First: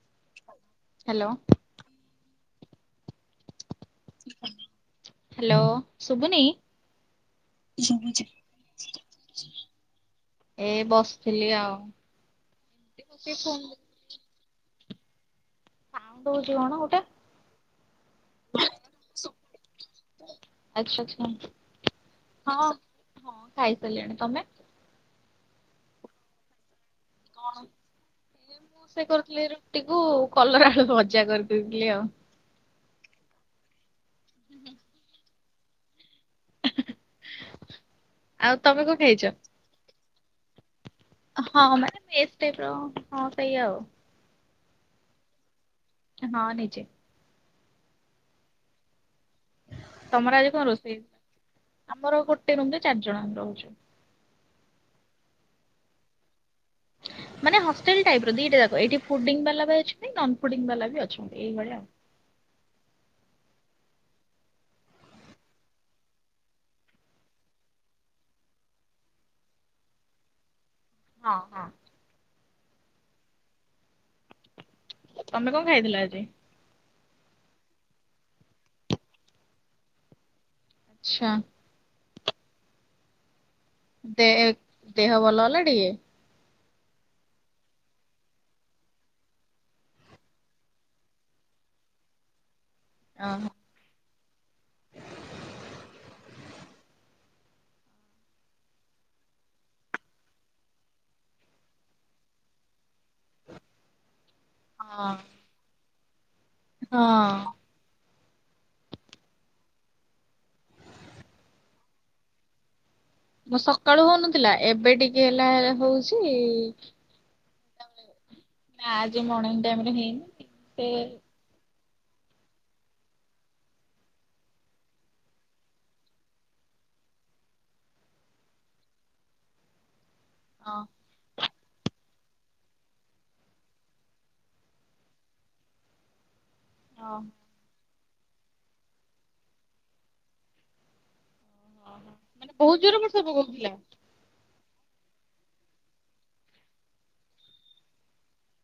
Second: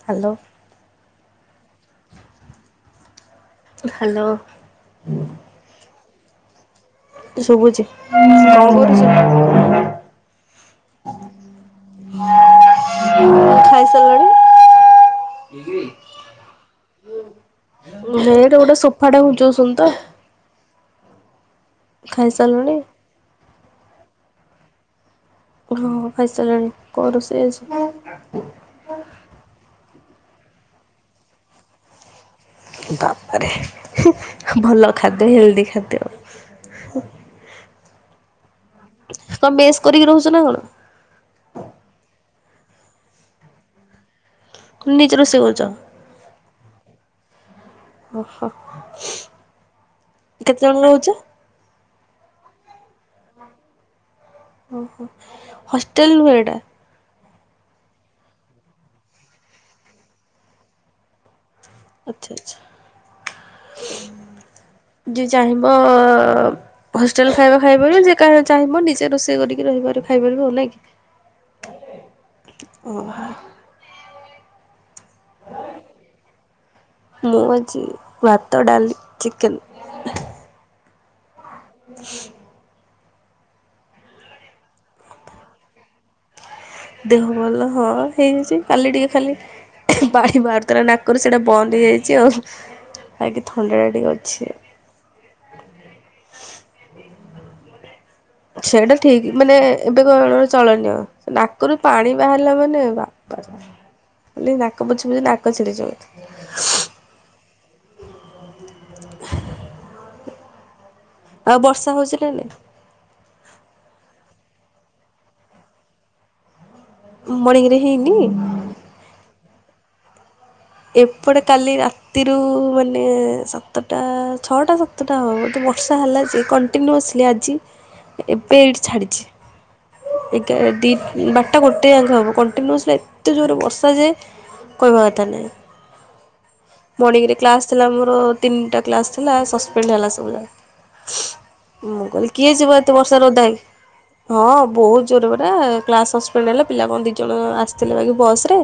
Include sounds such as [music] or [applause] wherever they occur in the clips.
Hello. Hello. Hello hello ସୁୁବୁନି? ଶୁଭୁଛି କଣ କରୁଛ? ଏଇ ବସିଥିଲି ଆଉ ଟିକେ ବସିକି ଫୋନ୍ ଖାଇସାରିଲଣି? ସାଉଣ୍ଡ ହଉଛି କଣ ଗୋଟେ? ବେଡ୍ ଗୋଟେ ସୋଫା ଟା ଘୁଞ୍ଚଉଚନ୍ତି ତ [unintelligible] ହଁ ଖାଇସାରିଲୁଣି? ହଁ ଖାଇସାରିଲିଣି, ତମେ? ହଁ ଖାଇସାରିଲିଣି, କଣ ରୋଷେଇ ଆଜି? ଷେଇ କରୁଥିଲି ବା କଣ ମେସ୍ ଆଉ ତମେ କଣ ଖାଇଛ? କରିକି ରହୁଛ ନା କଣ? ହଁ ମାନେ ମେସ୍ ଟାଇପ୍ ର ହଁ ସେଇଆ ଆଉ। ନିଜେ ରୋଷେଇ କରୁଛ? ହଁ ନିଜେ ଓ ହ୍ ସ୍ମୁ। ତମର ଆଜି କଣ ରୋଷେଇ, ଆମର ଗୋଟେ ରୁମ ରେ ଚାରି ଜଣ ଆମେ ରହୁଛୁ। ଓହୋ ହଷ୍ଟେଲ ନୁହେଁ ଏଇଟା? ମାନେ ହଷ୍ଟେଲ ଟାଇପର ଦିଟା ଯାକ, ଏଇଠି ଫୁଡିଂ ବାଲା ବି ଅଛନ୍ତି ନନ ଫୁଡିଙ୍ଗ ବାଲା ବି ଅଛନ୍ତି ଏଇଭଳିଆ ଆଉ। ଆଛା ଆଛା ଯିଏ ଚାହିଁବ ହଷ୍ଟେଲ ଖାଇବା ଖାଇ ପାରିବ ଯେ ଚାଁହିବ ନିଜେ ରୋଷେଇ କରିକି ରହିବ ଖାଇ ପାରିବ ନାଇ କି? ହଁ ହଁ। ଓ ହା ତମେ କଣ ଖାଇଥିଲ ଆଜି? ମୁଁ ଅଛି ଭାତ ଡାଲି ଚିକେନ୍ ଆଚ୍ଛା [inaudible] ଦେ ଦେହ ଭଲ ହେଲା ଟିକେ ଦେହ ଭଲ ହଁ ହେଇଯାଇଛି କାଲି ଟିକେ ଖାଲି ପାଣି ବାହାରୁଥିଲା ନାକରୁ ସେଇଟା ବନ୍ଦ ହେଇଯାଇଛି ଆଉ ବାକି ଥଣ୍ଡାଟା ଟିକେ ଅଛି ହ [inaudible] ଛା ସେଇଟା ଠିକ ମାନେ ଏବେ କଣ ଚଳନିଅ ନାକରୁ ପାଣି ବାହାରିଲା ମାନେ ବାପ ବୋଲି ନାକ ପୋଛୁ ଓହୋ ପୋଛୁ ନାକ ଛିଡିଯାଉ ଥିବ ହଁ ଆଉ ବର୍ଷା ହଉଛି ନା ନାଇ ମୁଁ ସକାଳୁ ହଉନଥିଲା ଏବେ ଟିକେ ହେଲା ହଉଛି ମଣିଂରେ ହେଇନି ନାଁ ଆଜି ମର୍ଣ୍ଣିଂ ଟାଇମ ରେ ହେଇନି ସେ ଏପଟେ କାଲି ରା ତିରୁ ମାନେ ସାତଟା ଛଅଟା ସାତଟା ହେବ ବୋଧେ ବର୍ଷା ହେଲା ଯେ କ କଣ୍ଟିନ୍ୟୁ ଆସିଲି ଆଜି ଏବେ ଏଇଠି ଛାଡ଼ିଛି ଏଗା ହଁ। ଦିଟା ବାରଟା ଗୋଟେ ଆଙ୍ଗେ ହେବ କଣ୍ଟିନ୍ୟୁଅସ୍ଲି ଏତେ ଜୋର ବର୍ଷା ଯୋଏ କହିବା କଥା ନାହିଁ ହଁ ମର୍ଣ୍ଣିଂରେ କ୍ଲାସ୍ ଥିଲା ମୋର ତିନିଟା କ୍ଲାସ୍ ଥିଲା ସସ୍ପେଣ୍ଡ ହେଲା ସବୁ ଯାକ ମୁଁ କହିଲି ମାନେ କିଏ ଯିବ ବହୁତ ଏତେ ଜୋରରେ ବର୍ଷା ଓଦା ପକଉଥିଲା। ହେଇକି ହଁ ବହୁତ ଜୋର ପରା କ୍ଲାସ ସସପେଣ୍ଡ ହେଲେ ପିଲା କଣ ଦି ଜଣ ଆସିଥିଲେ ବାକି ବସ ରେ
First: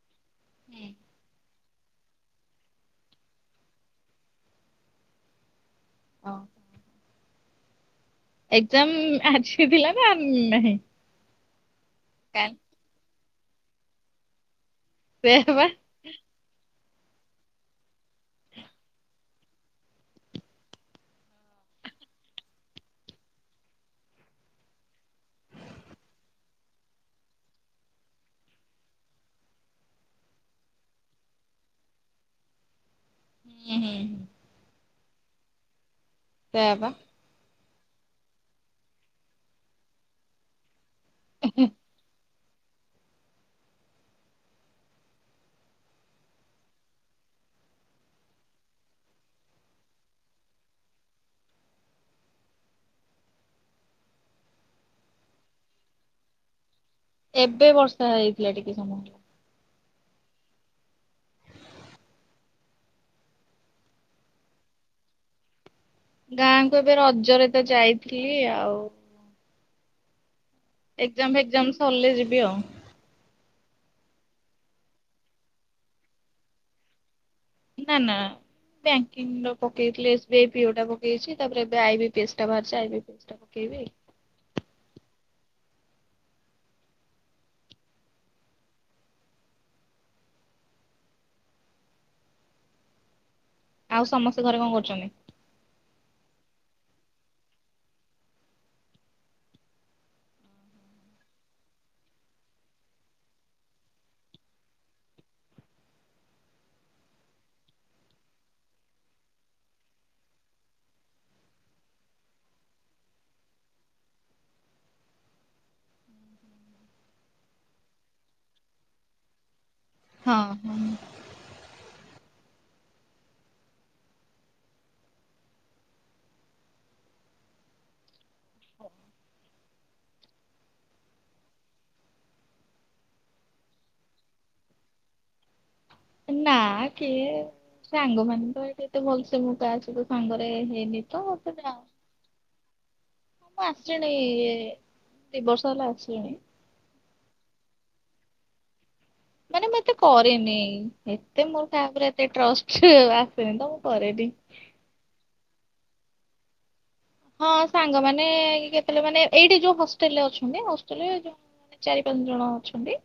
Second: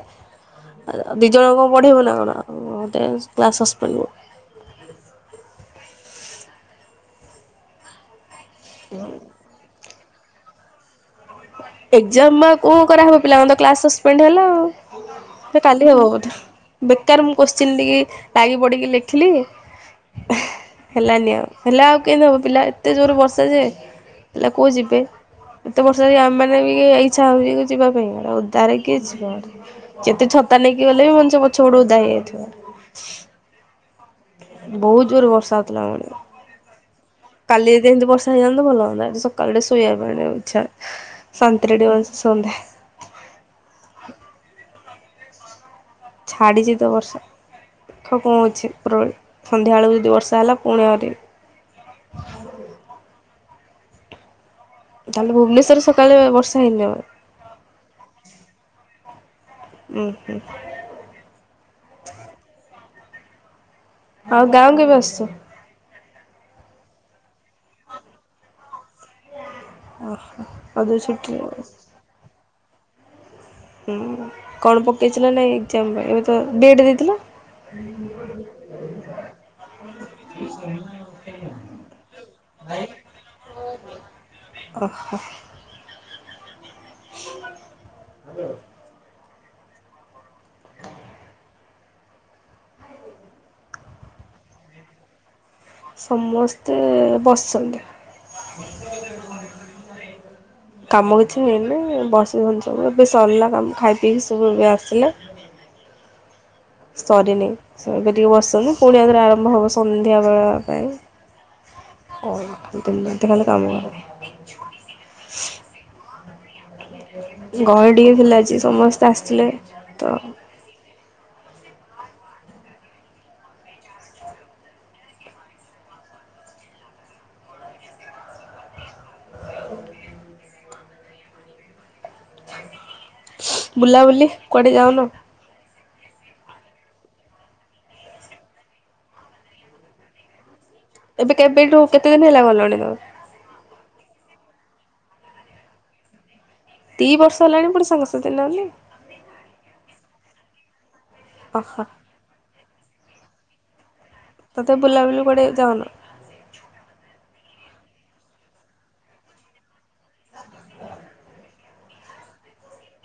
ଆ ଦି ଜଣ କଣ ପଢେଇବ ନା କଣ ମତେ କ୍ଲାସ ସସପେଣ୍ଡ ହୁଏ ହଁ ଏକ୍ଜାମ ଆଜି ଥିଲା ନା ନାହିଁ ଏକ୍ଜାମ ଆଉ ବା କଣ କରାହବ ପିଲାମାନଙ୍କ ତ କ୍ଲାସ ସସପେଣ୍ଡ ହେଲା ଆଉ ସେଇଆ ସେ ବା। କାଲି ହବ ବୋଧେ ବେକାର ମୁଁ କୋସଚୈନ ନେଇକି ଲାଗି ପଡିକି ଲେଖିଲି ହେଲାନି ଆଉ ହେଲା ଆଉ କେମିତି ହବ ପିଲା ଏତେ ଜୋର ବର୍ଷା ଯେ ପିଲା କୋଉ ଯିବେ ଏତେ ବ ତଥାପି ଆମେ ମାନେ ବି ଇଚ୍ଛା ହଉଛି ଯିବା ପାଇଁ ଏରା ଓଦାରେ କିଏ ଯିବ ଯେତେ ଛତା ନେଇକି ଗଲେ ବି ମଣିଷ ପଛ ପଟୁ ଓଦା ହେଇଯାଇଥିବ ହୁଁ ହୁଁ ବହୁତ ଜୋରରେ ବର୍ଷା ହେଉଥିଲା ଆମ ଆଡେ ସେୟା ପା କାଲି ଯଦି ଏମିତି ବର୍ଷା ହେଇଯାନ୍ତା ଭଲ ହୁନ୍ତା ସକାଳୁ ଶୋଇବା ପାଇଁ ଇଛା ଶାନ୍ତିରେ ଟିକେ ସନ୍ଦା ଛାଡ଼ିଚିତ ବର୍ଷା ଦେଖ କଣ ହଉଛି ଉପରବଳି ସନ୍ଧ୍ୟାବେଳକୁ ଯଦି ବର୍ଷା ହେଲା ପୁଣି ଆହୁରି ହ [unintelligible] ତାହେଲେ ଭୁବନେସ୍ୱର ସକାଳେ ବର୍ଷା ହେଇନି ଆଉ ଏବେ ବର୍ଷା ହେଇଥିଲା ଟିକେ ସମୟ ଉୁଁ ହୁଁ ଆଉ ଗାଁ କୁ କେବେ ଆସୁଛ।? ଗାଁ କୁ ଏବେ ରଜରେ ତ ଯାଇଥିଲି ଆଉ। ଓ ହୋ ଏକ୍ଜାମ ଫେକ୍ଜାମ ସରିଲେ ଯିବି ଆଉ। ହୁଁ କଣ ପକେଇଛି ନା ନାଇଁ ଏକ୍ଜାମ ପାଇଁ ଏବେ ତ ବିଏଡ଼ ଦେଇଥିଲ। ନା ନା ବ୍ୟାଙ୍କିଙ୍ଗର ପକେଇଥିଲେ ଏସ ବି ଆଇ ପିଓ ଟା ପକେଇଛି ତାପରେ ଏବେ ଆଇ ବିପି ଏସ ଟା ବାହାରିଛି ଇ ଚେଷ୍ଟା ପକେଇବି? ଓ ହୋ। ହ ଆଉ ସମସ୍ତେ ଘରେ କଣ କରୁଛନ୍ତି? ସମସ୍ତେ ଏ ବସିଛନ୍ତି। କାମ କିଛି ହେଇନି ବସିଛନ୍ତି ସବୁ ଏବେ ସରିଲା କାମ ଖାଇ ପିଇକି ସବୁ ଏବେ ଆସିଲେ। ସରିନି ସେବେ ଟିକେ ବସିଛନ୍ତି ପୁଣି ଆଉଥରେ ଆରମ୍ଭ ହବ ସନ୍ଧ୍ୟା ବେଳ ପାଇଁ। ଓ ଦିନରାତି ଖାଲି କାମ କର। ଗହଳି ଟିକେ ଥିଲା ଆଜି ସମସ୍ତେ ଆସିଥିଲେ। ତ ହଁ ହଁ। ହଉ ବୁଲାବୁଲି କୁଆଡ଼େ ଯାଉନ? ନା କିଏ ସାଙ୍ଗ ମାନେ ତ ଏତେ ଭଲସେ ମୋ ଵ୍ୟାଚ୍ ସାଙ୍ଗରେ ହେଇନି ତ ଏବେ ନା। କେବେଠୁ କେତେ ଦିନ ହେଲା ଗଲଣି ତମେ? ମୁଁ ଆସିଲଣି ଏ ଦି ବର୍ଷ ହେଲା ଆସିଲିଣି। ଦି ବର୍ଷ ହେଲାଣି ପୁଣି ସାଙ୍ଗ ସାଥୀ ନାହାନ୍ତି। ମାନେ ମୁଁ ଏତେ କରେନି ଏତେ ମୋର ଓହୋ। କାହା ଉପରେ ସେ ଟ୍ରଷ୍ଟ ଆସେ ତ ମୁଁ କରେନି। ତ ବୁଲାବୁଲି କୁଆଡେ ଯାଉନ? ହଁ ସାଙ୍ଗମାନେ କେତେବେଳେ ମାନେ ଏଇଠି ଯୋଉ ହଷ୍ଟେଲରେ ଅଛନ୍ତି ହଷ୍ଟେଲ ଯୋଉ ଚାରି ପାଞ୍ଚ ଜଣ ଅଛନ୍ତି।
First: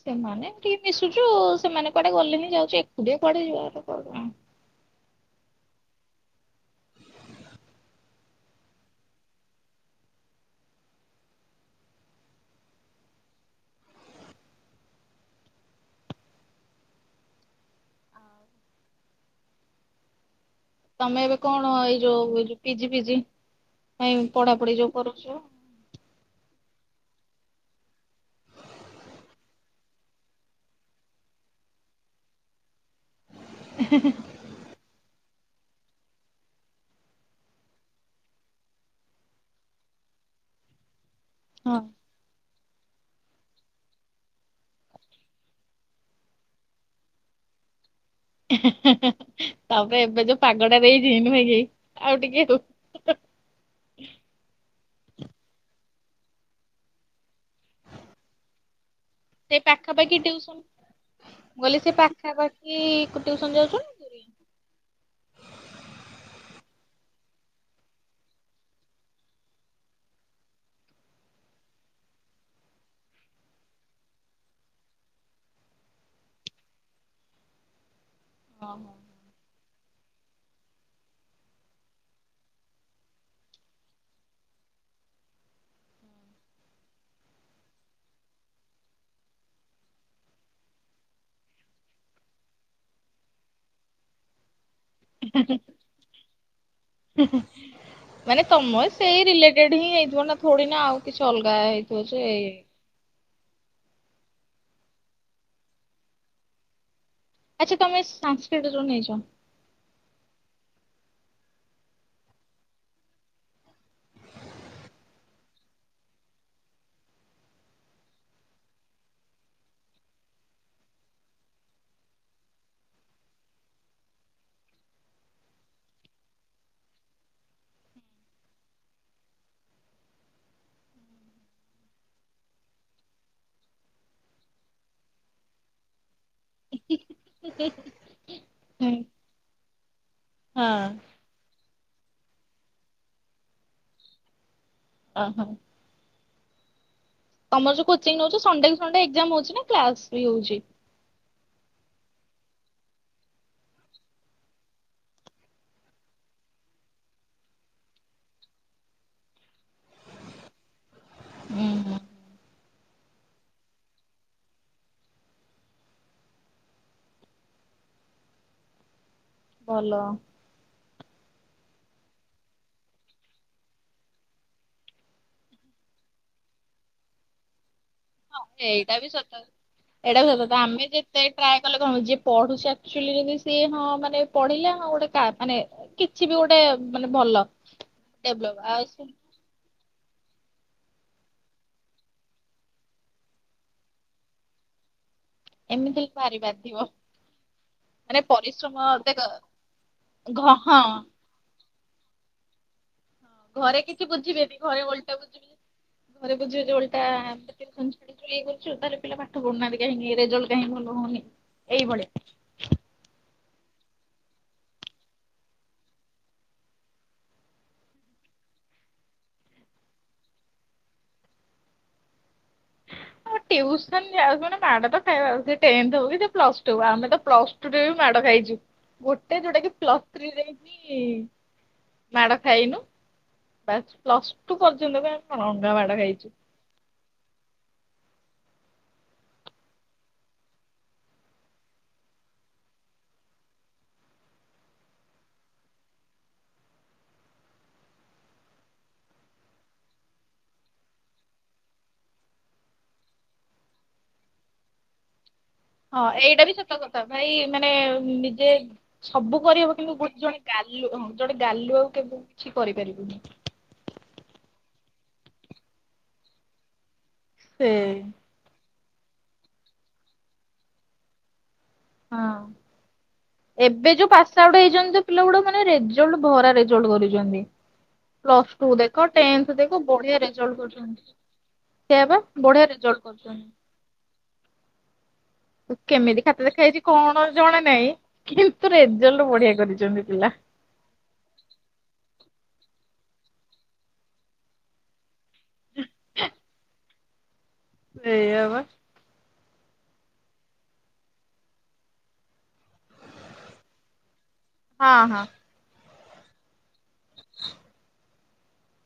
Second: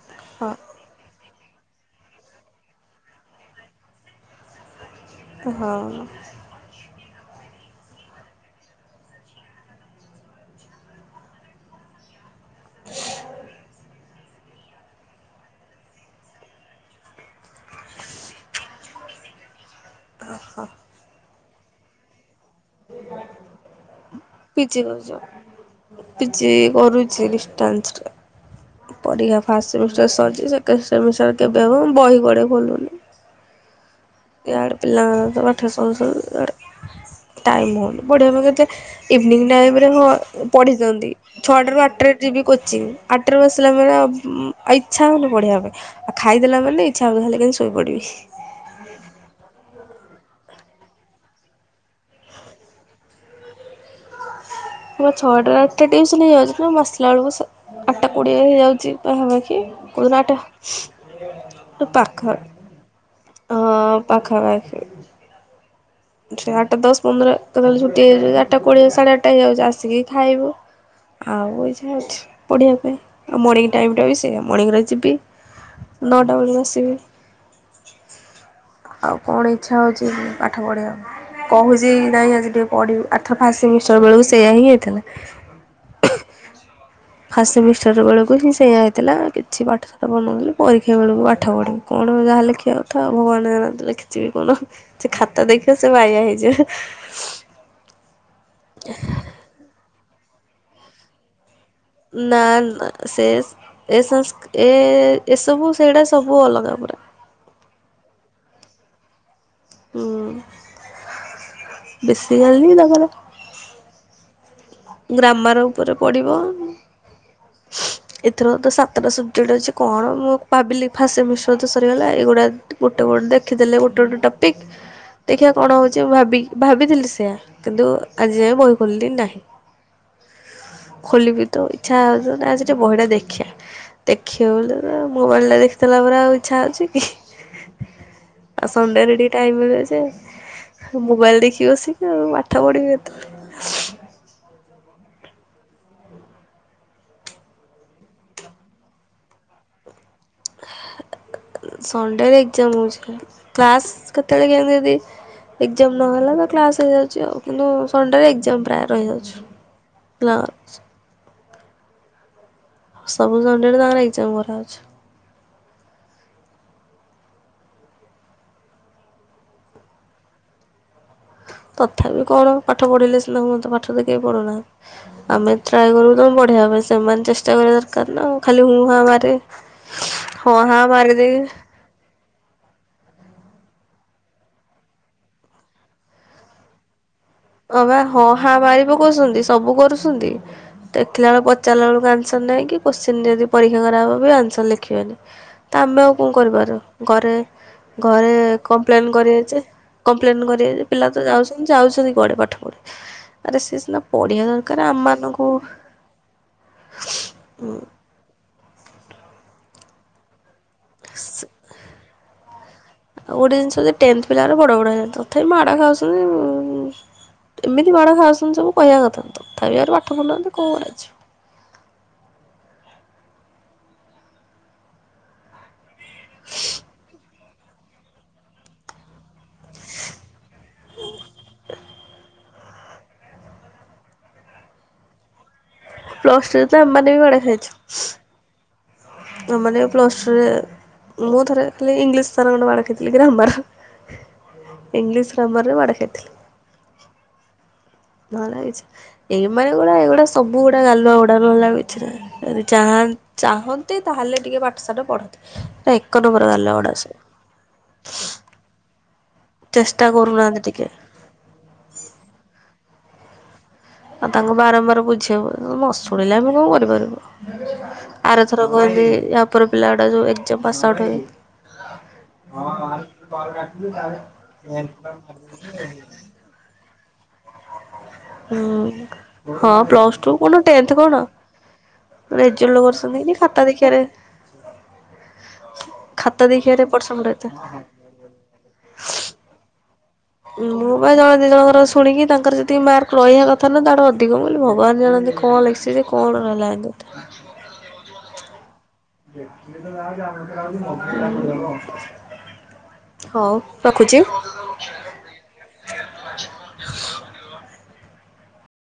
ସେମାନେ ହଁ ଟିକେ ମିଶୁଛୁ ସେମାନେ କୁଆଡେ ଗଲେନି ଯାଉଛୁ ଏକୁଟିଆ କୁଅଡେ ଯିବାର ନାଇ। ହଁ। ଓ ହୋ। ତମେ ଏବେ କଣ ଏଇ ଯୋଉ ଏ ଯୋଉ ପିଜି ଫିଜି ପାଇଁ ପଢାପଢି ପିଜି ଯୋଉ କରୁଛ? କରୁଥିଲ। ପିଜି କରୁଛି ଡିଷ୍ଟାନ୍ସ ରେ। ପରୀକ୍ଷା ଫାଷ୍ଟ ସେମିଷ୍ଟାର ସରିଛି ସେକେଣ୍ଡ ସେମିଷ୍ଟାର କେବେ ହେବ ମୁଁ ବହି କୁଆଡେ ଖୋଲୁନି। ହେଁ ହେଁ। ଇଆଡେ ପିଲାଙ୍କର ପାଠ ସରୁ ସରୁ ଆଡ଼େ। ଟାଇମ୍ ହଉନି ପଢ଼ିବା ପାଇଁ କେତେ ଇଭିନିଂ ଟାଇମ ହଁ ପଢ଼ି ଦିଅନ୍ତି। ଛଅଟା ହଁ ରୁ ଆଠଟାରେ ଯିବି କୋଚିଂ ଆଠ ଟାରୁ ଆସିଲା ପରେ ଆଉ ଇଚ୍ଛା ହଉନି ପଢିବା ପାଇଁ। ଆଉ ଖାଇଦେଲାମାନେ ଇଚ୍ଛା ହବଖାଲି କେମିତି ଶୋଇ ପଡିବି? ହେଁ ହେଁ ତମେ ଏବେ ଯୋଉ ପାଗଟା ଦେଇଛି ନୁହିକି ଆଉ ଟିକେ ମୋର ଛଅ ଟା ଟିଉସନ ହେଇଯାଉଛି ନା ଆସିଲା ଆଳକୁ ସାତ୍ ଆଠଟା କୋଡ଼ିଏ ହେଇଯାଉଛି ସେ ପାଖାପାଖି ପାଖାପାଖି କୋଉଦିନ ଟିଉସନ ଆଠଟା ପାଖରେ କି ଟିଉସନ ଯାଉଛ? ଦୂରିଆ ପାଖା ପାଖି ଆଠଟା ଦଶ ପନ୍ଦର କେତେବେଳେ ଛୁଟି ହେଇଯାଉଛି ଆଠଟା କୋଡିଏ ସାଢେ ଆଠଟା ହେଇଯାଉଛି ଆସିକି ଖାଇବ। ଆଉ ଏଇ ଯା ଅଛି ପଢ଼ିବା ପାଇଁ ଆଉ ମର୍ଣ୍ଣିଙ୍ଗ ଟାଇମ ଟା ବି ସେଇଆ ମର୍ଣ୍ଣିଙ୍ଗରେ ଯିବି ନଟାବେଳେ ଆସିବି। ହଁ। ଆଉ ହଁ କଣ ଇଚ୍ଛା ହଉଛି ପାଠ ପଢ଼ିବାକୁ। କହୁଛି ନାଇଁ ଆଜି ଟିକେ ପଢ଼ିବି ଆର ଥର ଫାଷ୍ଟ ସେମିଷ୍ଟାର ବେଳକୁ ସେୟଆ ହିଁ ହେଇଥିଲା। ଫାଷ୍ଟ ସେମିଷ୍ଟାର ବେଳକୁ ହି ସେୟଆ ହେଇଥିଲା କିଛି ପାଠ ଶାଠ ମନ ହଉନି ପରୀକ୍ଷା ବେଳକୁ ପାଠ ପଢ଼ିବି। କଣ ଯାହା ଲେଖିବା କଥା ଭଗବାନ ଜାଣନ୍ତି। ଲେଖିଥିବି କଣ ସେ ଖାତା ଦେଖିବ ସେ ବାୟା ହେଇଯିବ। ମାନେ ତମର ସେଇ ରିଲେଟେଡ ହିଁ ହେଇଥିବ ନା ଥୋଡି ନା ଆଉ କିଛି ଅଲଗା ହେଇ ନା ନା। ସେ ଏ ଏ ଏସବୁ ସେଇଟା ସବୁ ଅଲଗା ପୁରା। ଆଚ୍ଛା ତମେ ସାଂନସକ୍ରିଟ ଜଉ ନେଇଚ। ହୁଁ ବେଶି ଗଲନି [inaudible] ତାଙ୍କର ଗ୍ରାମର ଉପରେ ପଡିବ। ଏଥିର ତ ସାତଟା ସବଜେକ୍ଟ ଅଛି କଣ ମୁଁ ଭାବିଲି ଫାଷ୍ଟ ସେମିଷ୍ଟାର ତ ସରିଗଲା ଏଗୁଡ଼ା ଗୁଟେ ଗୁଟେ ଦେଖି ଦେଲେ ଗୁଟେ ଗୁଟେ ଟପିକ। ଦେଖିବା କଣ ହେଉଛି ମୁଁ ଭାବି ଭାବିଥିଲି ସେଆା କିନ୍ତୁ ଆଜି ଯାଇ ବହି ଖୋଲିଲି ନାହିଁ। ଖୋଲିବି ତ ଇଚ୍ଛା ହଉଚି ମାନେ ଆଜି ଟିକେ ବହିଟା ଦେଖିବା। ଦେଖିବା ବୋଲିତ ମୋବାଇଲା ଦେଖିଦଲା ପରେ ଆଉ। ଇଛା ହଉଚି କି ଆଉ ହଁ ସଣ୍ଡେରେ ଟିକେ ଟାଇମ ହୁଏ ଯେ ହଁ ମୋବାଇଲ ଦେଖିବି ବସିକି ଆଉ ପାଠ ପଢିବି କେତେବେଳେ। ଓହୋ, ତମର ଯୋଉ କୋଚିଂ ନଉଚ ସଣ୍ଡେ କୁ ସଣ୍ଡେ ଏଗଜାମ ହଉଚି ନା କ୍ଲାସ ବି ହଉଚି। ସଣ୍ଡେ ରେ ଏଗଜାମ ହଉଚି କ୍ଲାସ କେତେବେଳେ କେମିତି ଜଦି। ଏଗଜାମ ନହେଲାତ କ୍ଲାସ ହେଇଯାଉଚି ଆଉ କିନ୍ତୁ ସଣ୍ଡେ ରେ ଏଗଜାମ ପ୍ରାୟ ରହିଯାଉଚି। କ୍ଲାସ। ହୁଁ ହୁଁ। ସବୁ ସଣ୍ଡେ ରେ ତାଙ୍କର ଏଗଜାମ କରା ଛହେଉଚି। ଭଲ। ତଥାପି କଣ ପାଠ ପଢିଲେ ସିନା ହୁଅନ୍ତା ପାଠ ତ କେହି ପଢୁନାହିଁ ଆମେ ଟ୍ରାଏ କରୁ ତମ ବଢିଆ ଭାବରେ ସେମାନେ ଚେଷ୍ଟା କର କରନା ହଁ ଖାଲି ହୁଁ ଏଇଟା ହାଁ ବି ସତ ଏଇଟା ବି ସତ ମାରିବି ହଁ କଥା ହାଁ ଆମେ ଯେତେ ମାରିଦେବି। ଟ୍ରାଏ କଲେ କଣ ହଉଚି ଯିଏ ପଢୁଚି ଆକଚୁଆଲି ଯଦି ସିଏ ହଁ ମାନେ ପଢିଲା ହଁ ଗୋଟେ କା ମାନେ କିଛି ବି ଗୋଟେ ମାନେ ଭଲ, ଅ ବା ହଁ ହା ଡେଭଲପ ଆଉ ମାରି ସେ ପକଉସନ୍ତି ସବୁ କରୁଶୁନ୍ତି। ଦେଖିଲା ବେଳକୁ ପଚାରିଲାେଳକୁ ଆନ୍ସର ନାହିଁ କି କୋଶ୍ଚିନ୍ ଯଦି ପରୀକ୍ଷାେ କରାହବ ବି ଆନ୍ସର ଲେଖିବେନି। ତ ଆମେ ଏମିତି ହେଲେ ଆଉ କଣ ଭାରି ବାଧିବ କରିପାରିବୁ ଘରେ ମାନେ ଘରେ ପରିଶ୍ରମ କମ୍ପ୍ଲେନ ଦେଖ କରିବେ ଜେ କମ୍ପ୍ଲେନ ଘ ହଁ କରିବେଜେ ପିଲା ତ ଯାଉସ ଯାଉଛନ୍ତି କୁଆଡେ ପାଠ ପଢି। ଘରେ କିଛି ବୁଝିବେନି ଘରେ ଓଲଟା ବୁଝିବି ଘରେ ବୁଝିବେ ଯେ ଓଲଟାସେ ଟିଉସନ ଛୁଟି ଛ କରୁଛୁ ତାହେଲେ ପିଲା ପାଠ ପଢୁନାହାନ୍ତିା କାହିଁକି ରେଜଲ୍ଟ କାହିଁକି ଭଲ ହଉନି ଏଇଭଳିଆ। ଆଉ ଗୋଟେ ଜିନିଷ ଜେ ଟେନ୍ଥ ପିଲାରା ବଡ ବଡ ହେଇଯାନ୍ତି ତଥାପି ମାଡ ଖାଉସନ୍ତି ଉଁ ଉଁ ଏମିତି ମାଡ଼ ଖାଉସନ୍ତି ସବୁ କହିବା କଥା ତଥାପି ଆରେ ପାଠ ପଢୁ ନାହାନ୍ତି କଣ କରାଜିବ। ସେ ଟିଉସନ ଯାଉଛନ୍ତି ମାଡ ତ ଖାଇବାକୁ ସେ ଟେନ୍ଥ ହଉକି ପ୍ଲସଟୁ ହଉ ଆମେ ତ ପ୍ଲସ ଟୁରେ ବି ମାଡ ଖାଇଚୁ ଗୋଟେ ଯୋଉଟା କି ପ୍ଲସଥ୍ରୀରେ କି ମାଡ ଖାଇନୁ ବାସ ପ୍ଲସ ଟୁ ପର୍ଯ୍ୟନ୍ତ ବି ଆମେ କଣ ନଂଘା ମାଡ ଖାଇଚୁ। ପ୍ଲସ୍ ଟୁରେ ତ ଆମେ ମାନେ ବି ମାଡ ଖାଇଚୁ। ଆମମାନେ ବି ପ୍ଲସଟୁରେ ମୁଁ ଥରେ ଖାଲି ଇଂଲିଶ ସାରଙ୍କଠୁ ମାଡ଼ ଖାଇଥିଲି ଗ୍ରାମାର। ଇଂଲିଶ ଗ୍ରାମର ରେ ମାଡ଼ ଖାଇଥିଲି। ନହେଲେ କିଛି ଏଇ ମାନେ ଗୁଡା ଏଇଗୁଡା ସବୁ ଗୁଡା ଗାଲୁଆ ଗୁଡା ନହେଲେ ଆଉ କିଛି ନାହିଁ। ଯଦି ଚାହା ଚାହନ୍ତେ ତାହେଲେ ଟିକେ ପାଠ ସାଠ ପଢ ହଁ ଏଇଟା ବି ସତ କଥା ଭାଇ ମାନେ ନିଜେ ସବୁ କରିହବ କିନ୍ତୁ ଚେଷ୍ଟା ଗୋଟେ ଜଣେ କରୁନାହାନ୍ତି ଟିକେ। ଗାଲୁ ଜଣେ ଗାଲୁଆକୁ କେବେ କିଛି କରିପାରିବୁନି। ଆଉ ତାଙ୍କୁ ବାରମ୍ବାର ବୁଝେଇବୁ ନ ଶୁଣିଲେ ଆମେ କଣ କରିପାରିବୁ। ସେଇ। ଆରଥରକ ଏମିତି ୟାପର ପିଲା ଗୁଡା ଯୋଉ ଏଗଜାମ ପାସ ଆଉଟ ହେବେ ହଁ ଏବେ ଯୋଉ ପାସ ଆଉଟ୍ ହେଇଛନ୍ତି ଜଉ ପିଲା ଗୁଡାକ ମାନେ ରେଜଲ୍ଟ ଭରା ରେ ଜଲ୍ଟ କରିଛନ୍ତି, ପ୍ଲସ ଟୁ ହୁଁ ଦେଖ, ଟେନ୍ଥ ହଁ ଦେଖ ପ୍ଲସ୍ ବଢିଆ ଟୁ କଣ ରେଜଲ୍ଟ ଟେନ୍ଥ କଣ କରିଛନ୍ତି। ସେୟା ବା ବଢିଆ ରେଜଲ୍ଟ କି କରିଛନ୍ତି। ଖାତା ଦେଖିବାରେ କେମିତି ଖାତା ଦେଖା ହେଇଛି ଦେଖିବାରେ ଏପଟ କଣ ସେପଟ ଏତେ ଜଣା ନାହିଁ? କିନ୍ତୁ ରେଜଲ୍ଟ ବଢିଆ କରିଛନ୍ତି ପିଲା। ମୁଁ ବା ଜଣେ ଦି ଜଣଙ୍କର ଶୁଣିକି ତାଙ୍କର ଯେତିକି ମାର୍କ ରହିବା କଥା ନୁହଁ ତାଠୁ ଅଧିକ ବୋଲି ଭଗବାନ ଜାଣନ୍ତି। କଣ ଲଖସି କଣ ରହିଲା ଟୁ? ଏୟା ବା। [unintelligible] ହଉ ରଖୁଛି। ହଁ ହଁ।